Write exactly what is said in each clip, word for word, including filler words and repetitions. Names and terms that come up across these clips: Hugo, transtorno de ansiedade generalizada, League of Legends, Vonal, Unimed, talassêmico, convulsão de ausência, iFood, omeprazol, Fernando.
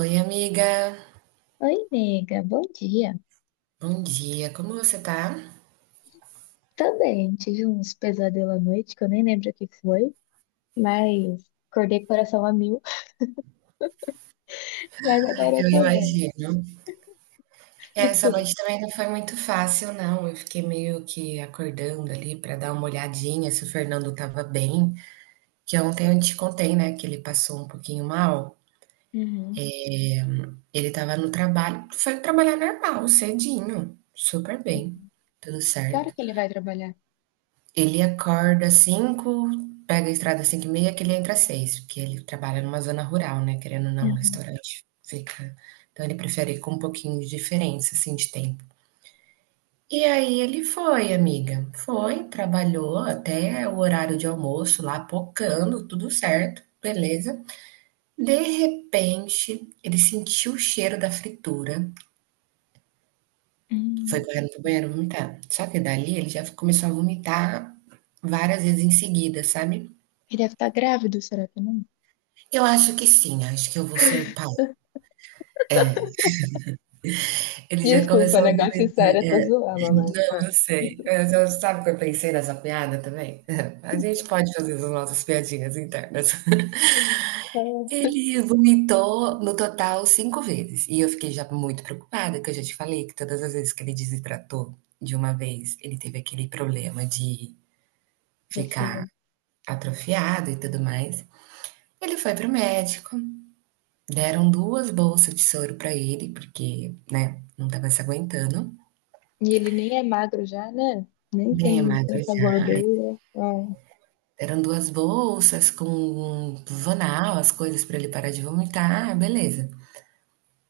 Oi, amiga. Oi, nega, bom dia. Bom dia. Como você tá? Também tive uns pesadelos à noite que eu nem lembro o que foi, mas acordei com o coração a mil, mas agora eu Eu tô bem. imagino. E Essa tu? noite também não foi muito fácil, não. Eu fiquei meio que acordando ali para dar uma olhadinha se o Fernando tava bem. Que ontem eu te contei, né, que ele passou um pouquinho mal. Uhum. Ele tava no trabalho, foi trabalhar normal, cedinho, super bem, tudo Que hora certo. que ele vai trabalhar? Ele acorda às cinco, pega a estrada às cinco e meia que ele entra às seis, porque ele trabalha numa zona rural, né, querendo ou não, o Uhum. restaurante fica. Então ele prefere ir com um pouquinho de diferença, assim, de tempo. E aí ele foi, amiga, foi, trabalhou até o horário de almoço lá, pocando, tudo certo, beleza. De repente, ele sentiu o cheiro da fritura, foi Hum. correndo pro banheiro vomitar. Só que dali ele já começou a vomitar várias vezes em seguida, sabe? Ele deve estar grávido, será que não? Eu acho que sim, acho que eu vou ser pai. Ele já Desculpa, começou a negócio vomitar. sério, eu tô zoando, né? Não, Ah. eu sei. Mas eu- sabe o que eu pensei nessa piada também? A gente pode fazer as nossas piadinhas internas. Ah, Ele vomitou no total cinco vezes. E eu fiquei já muito preocupada, que eu já te falei que todas as vezes que ele desidratou de uma vez, ele teve aquele problema de meu ficar filho. atrofiado e tudo mais. Ele foi pro médico, deram duas bolsas de soro pra ele, porque, né, não tava se aguentando. E ele nem é magro já, né? Nem Bem tem magro tanta já. gordura. Ah, Eram duas bolsas com um Vanal, as coisas pra ele parar de vomitar, ah, beleza.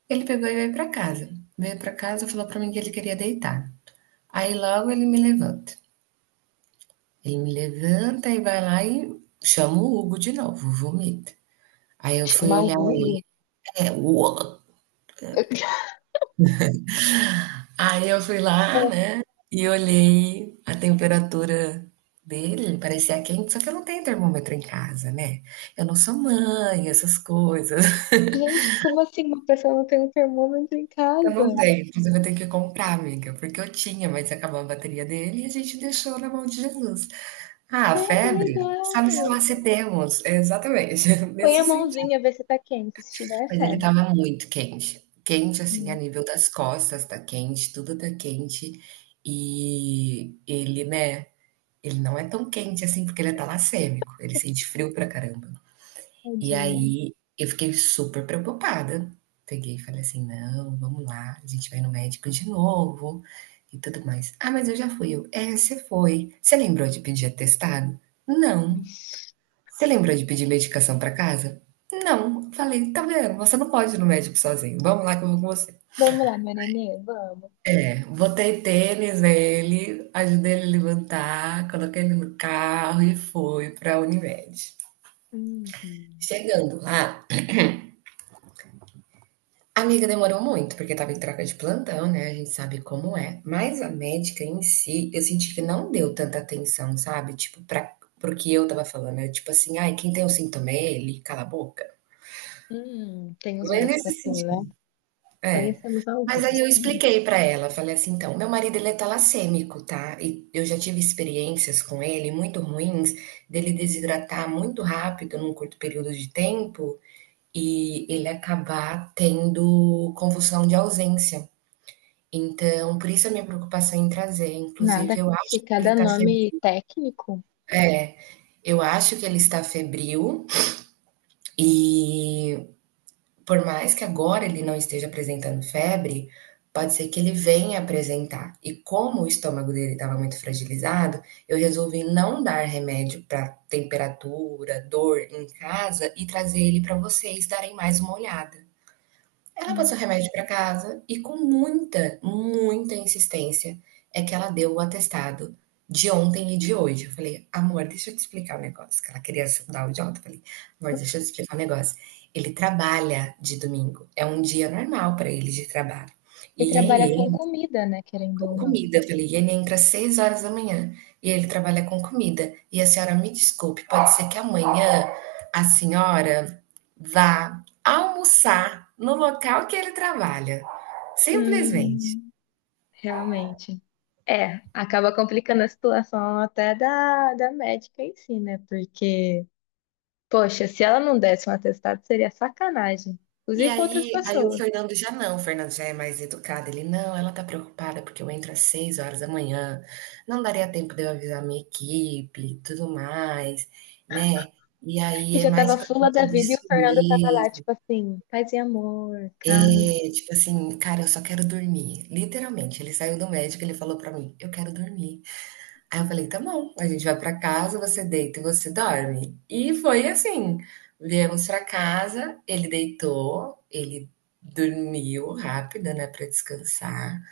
Ele pegou e veio pra casa. Veio pra casa, falou pra mim que ele queria deitar. Aí logo ele me levanta. Ele me levanta e vai lá e chama o Hugo de novo, vomita. Aí eu fui chamar o olhar ele, Hugo. é, uou. Aí eu fui lá, né, e olhei a temperatura dele, parecia quente, só que eu não tenho termômetro em casa, né? Eu não sou mãe, essas coisas. Gente, como assim uma pessoa não tem um termômetro em Eu não casa? tenho, inclusive eu tenho que comprar, amiga, porque eu tinha, mas acabou a bateria dele e a gente deixou na mão de Jesus. Ah, a É, que febre, legal. sabe se lá se temos. É, exatamente, Põe a nesse sentido. mãozinha, vê se tá quente. Se tiver, é Mas ele febre. tava muito quente, quente assim a Hum. nível das costas, tá quente, tudo tá quente. E ele, né, ele não é tão quente assim porque ele é talassêmico, ele sente frio pra caramba. E Tadinho. aí eu fiquei super preocupada. Peguei e falei assim: não, vamos lá, a gente vai no médico de novo e tudo mais. Ah, mas eu já fui. Eu, é, você foi. Você lembrou de pedir atestado? Não. Ixi. Você lembrou de pedir medicação para casa? Não. Falei, tá vendo? Você não pode ir no médico sozinho. Vamos lá que eu vou com você. Vamos lá, meu nenê, vamos. Botei tênis nele, ajudei ele a levantar, coloquei ele no carro e fui para a Unimed. Uhum. Chegando lá, Amiga, demorou muito, porque estava em troca de plantão, né? A gente sabe como é. Mas a médica em si, eu senti que não deu tanta atenção, sabe? Tipo, para pro que eu tava falando. É tipo assim, ai, quem tem um sintoma é ele, cala a boca. Hum, tem uns Mas médicos nesse assim, né? sentido, é. Conhecemos Mas aí alguns. eu Hum. expliquei pra ela, falei assim, então, meu marido ele é talassêmico, tá? E eu já tive experiências com ele muito ruins, dele desidratar muito rápido num curto período de tempo e ele acabar tendo convulsão de ausência. Então, por isso a minha preocupação em trazer, Nada inclusive eu acho que que ele cada está nome febril, técnico. é, eu acho que ele está febril e por mais que agora ele não esteja apresentando febre, pode ser que ele venha apresentar. E como o estômago dele estava muito fragilizado, eu resolvi não dar remédio para temperatura, dor em casa e trazer ele para vocês darem mais uma olhada. Ela Hum. passou remédio para casa e com muita, muita insistência é que ela deu o atestado de ontem e de hoje. Eu falei: "Amor, deixa eu te explicar o negócio", que ela queria dar o idiota, eu falei: "Amor, deixa eu te explicar o negócio. Ele trabalha de domingo, é um dia normal para ele de trabalho. E E trabalha com ele comida, né? Querendo com ou não. comida, eu falei, e ele entra às seis horas da manhã e ele trabalha com comida. E a senhora me desculpe, pode ser que amanhã a senhora vá almoçar no local que ele trabalha. Simplesmente." Hum. Realmente. É, acaba complicando a situação até da, da médica em si, né? Porque, poxa, se ela não desse um atestado, seria sacanagem. E Inclusive com outras aí aí o pessoas. Fernando já não, o Fernando já é mais educado, ele: "Não, ela tá preocupada porque eu entro às seis horas da manhã, não daria tempo de eu avisar minha equipe e tudo mais, né". E aí Você é já mais tava por fula conta da vida e o disso Fernando tava lá, mesmo. tipo assim, paz e amor, cara. É, tipo assim, cara, eu só quero dormir. Literalmente, ele saiu do médico, ele falou pra mim, eu quero dormir. Aí eu falei, tá bom, a gente vai pra casa, você deita e você dorme. E foi assim. Viemos pra casa, ele deitou, ele dormiu rápido, né, pra descansar.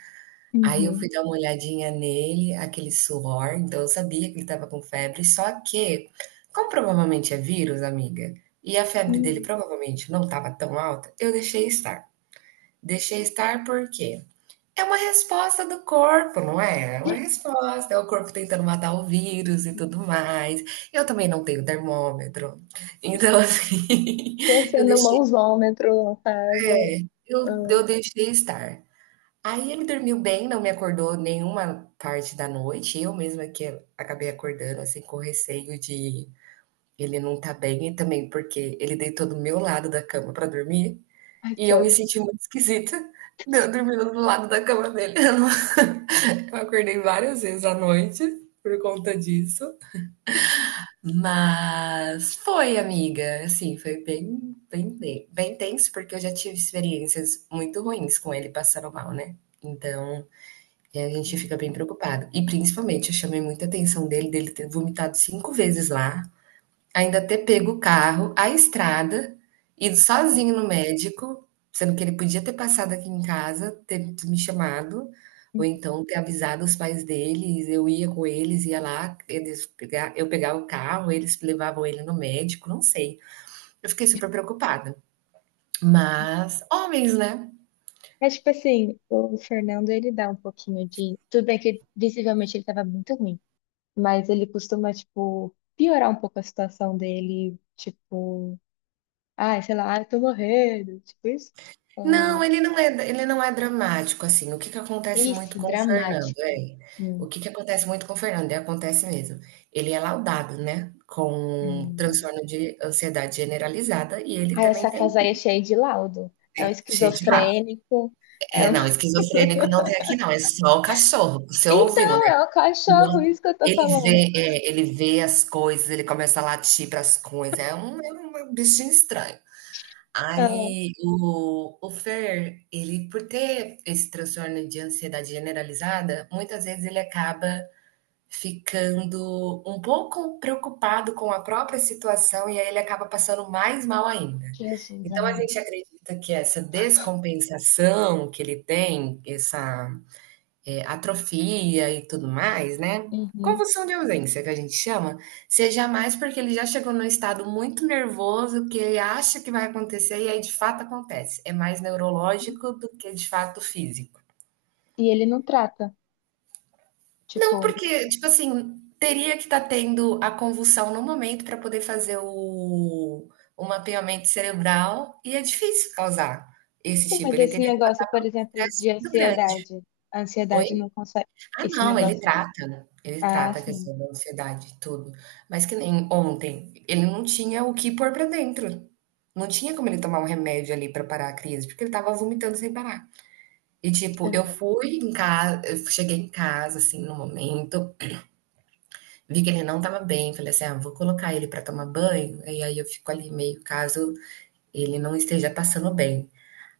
Aí eu Uhum. fui dar uma olhadinha nele, aquele suor, então eu sabia que ele tava com febre, só que, como provavelmente é vírus, amiga, e a febre dele Uhum. provavelmente não tava tão alta, eu deixei estar. Deixei estar por quê? É uma resposta do corpo, não é? É uma resposta, é o corpo tentando matar o vírus e tudo mais. Eu também não tenho termômetro. Então, assim, E eu sendo deixei, mãozômetro no caso. é, eu Ah, eu deixei estar. Aí ele dormiu bem, não me acordou nenhuma parte da noite, eu mesma que acabei acordando, assim, com receio de ele não estar bem e também porque ele deitou do meu lado da cama para dormir, ai, e que eu me ódio. senti muito esquisita, eu dormindo do lado da cama dele. Eu não Eu acordei várias vezes à noite por conta disso, mas foi, amiga, assim, foi bem, bem, bem tenso, porque eu já tive experiências muito ruins com ele passando mal, né? Então, a gente fica bem preocupado. E principalmente, eu chamei muita atenção dele, dele ter vomitado cinco vezes lá. Ainda ter pego o carro, a estrada, ido sozinho no médico, sendo que ele podia ter passado aqui em casa, ter me chamado, ou então ter avisado os pais deles, eu ia com eles, ia lá, eles pega eu pegava o carro, eles levavam ele no médico, não sei. Eu fiquei super preocupada. Mas homens, né? É tipo assim, o Fernando ele dá um pouquinho de. Tudo bem que visivelmente ele tava muito ruim, mas ele costuma, tipo, piorar um pouco a situação dele, tipo, ai, sei lá, ai, tô morrendo, tipo isso. Não, Ou, ele não é, ele não é dramático, assim. O que que acontece muito esse com o Fernando, dramático. é? Hum, O que que acontece muito com o Fernando, e acontece mesmo. Ele é laudado, né, com hum. transtorno de ansiedade generalizada e ele Ah, também essa tem casa aí é cheia de laudo. É um cheio de lá. esquizofrênico. É É, um... não, esquizofrênico não tem aqui não, é só o cachorro. Você ouviu, Então, né? é o cachorro, isso que eu tô Ele falando. vê, é, ele vê as coisas, ele começa a latir para as coisas. É um, é um bichinho estranho. Ah, Aí o o Fer, ele por ter esse transtorno de ansiedade generalizada, muitas vezes ele acaba ficando um pouco preocupado com a própria situação e aí ele acaba passando mais mal ainda. Jesus Então a amado. gente acredita que essa descompensação que ele tem, essa é, atrofia e tudo mais, né? Uhum. Convulsão de ausência, que a gente chama, seja mais porque ele já chegou num estado muito nervoso que ele acha que vai acontecer e aí de fato acontece. É mais neurológico do que de fato físico. E ele não trata, Não, tipo, porque, tipo assim, teria que estar tendo a convulsão no momento para poder fazer o, o mapeamento cerebral e é difícil causar esse sim, tipo. mas Ele esse teria que ter negócio, por um exemplo, de estresse muito grande. ansiedade. A Oi? ansiedade não consegue. Ah, Esse não, ele negócio. trata, né? Ele Ah, trata a sim. questão da ansiedade, tudo. Mas que nem ontem, ele não tinha o que pôr pra dentro. Não tinha como ele tomar um remédio ali pra parar a crise, porque ele tava vomitando sem parar. E tipo, eu fui em casa, eu cheguei em casa, assim, no momento, vi que ele não tava bem, falei assim, ah, vou colocar ele pra tomar banho, e aí eu fico ali meio caso ele não esteja passando bem.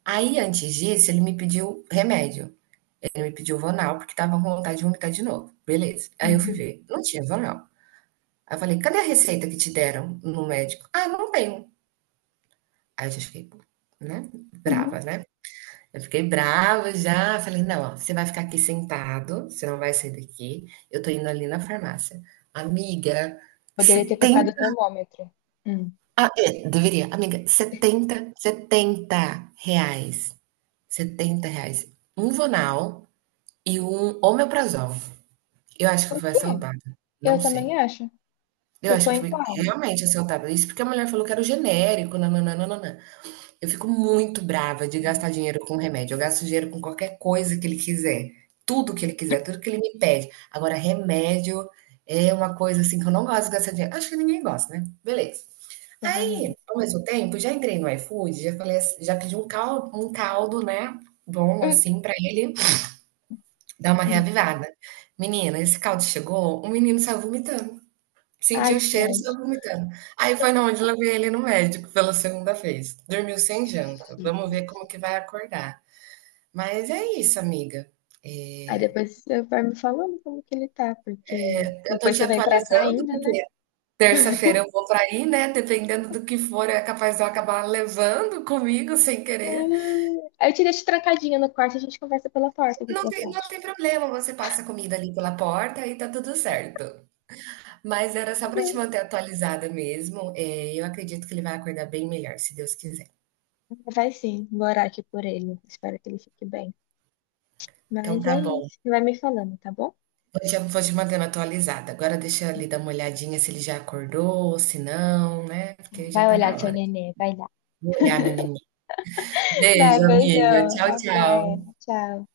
Aí, antes disso, ele me pediu remédio. Ele me pediu Vonal, porque estava com vontade de vomitar de novo. Beleza. Aí eu fui Uhum. ver, não tinha Vonal. Aí eu falei, cadê a receita que te deram no médico? Ah, não tenho. Aí eu já fiquei, né, Uhum. brava, né? Eu fiquei brava já. Falei, não, ó, você vai ficar aqui sentado, você não vai sair daqui. Eu tô indo ali na farmácia. Amiga, Poderia ter comprado o setenta, termômetro. Hum. ah, é, deveria. Amiga, setenta, setenta reais, setenta reais. Um Vonal e um omeprazol. Eu acho que eu Por fui quê? assaltada, Eu não também sei. acho. Eu Tu acho que foi eu em fui qual? realmente assaltada, isso porque a mulher falou que era o genérico, nã-nã-nã-nã-nã. Eu fico muito brava de Hum, gastar dinheiro com remédio, eu gasto dinheiro com qualquer coisa que ele quiser, tudo que ele quiser, tudo que ele me pede. Agora remédio é uma coisa, assim, que eu não gosto de gastar dinheiro, acho que ninguém gosta, né, beleza. Aí, Convenhamos. ao mesmo tempo, já entrei no iFood, já falei assi já pedi um caldo, um caldo, né, bom, Hum. assim, pra ele dar uma Hum. reavivada. Menina, esse caldo chegou, o menino saiu vomitando. Senti o Ai, que cheiro e ódio. saiu vomitando. Aí foi na onde eu levei ele no médico pela segunda vez. Dormiu sem janta. Vamos Sim. ver como que vai acordar. Mas é isso, amiga. Aí É, depois você vai me falando como que ele tá, porque eu tô depois te você vem pra cá atualizando, ainda, né? porque terça-feira eu vou pra aí, né? Dependendo do que for, é capaz de eu acabar levando comigo sem querer. Ah, aí eu te deixo trancadinha no quarto, e a gente conversa pela porta, o que que Não você tem, não acha? tem problema, você passa a comida ali pela porta e tá tudo certo. Mas era só pra te É. manter atualizada mesmo. É, eu acredito que ele vai acordar bem melhor, se Deus quiser. Vai sim, vou orar aqui por ele. Espero que ele fique bem. Então Mas tá é bom. isso, vai me falando, tá bom? Hoje te, vou te mantendo atualizada. Agora deixa ele dar uma olhadinha se ele já acordou, se não, né? Porque já Vai tá olhar na seu hora. nenê, vai lá. Vou olhar, meu neném. Beijo, Vai, amiga. beijão. Tchau, Até. tchau. Tchau.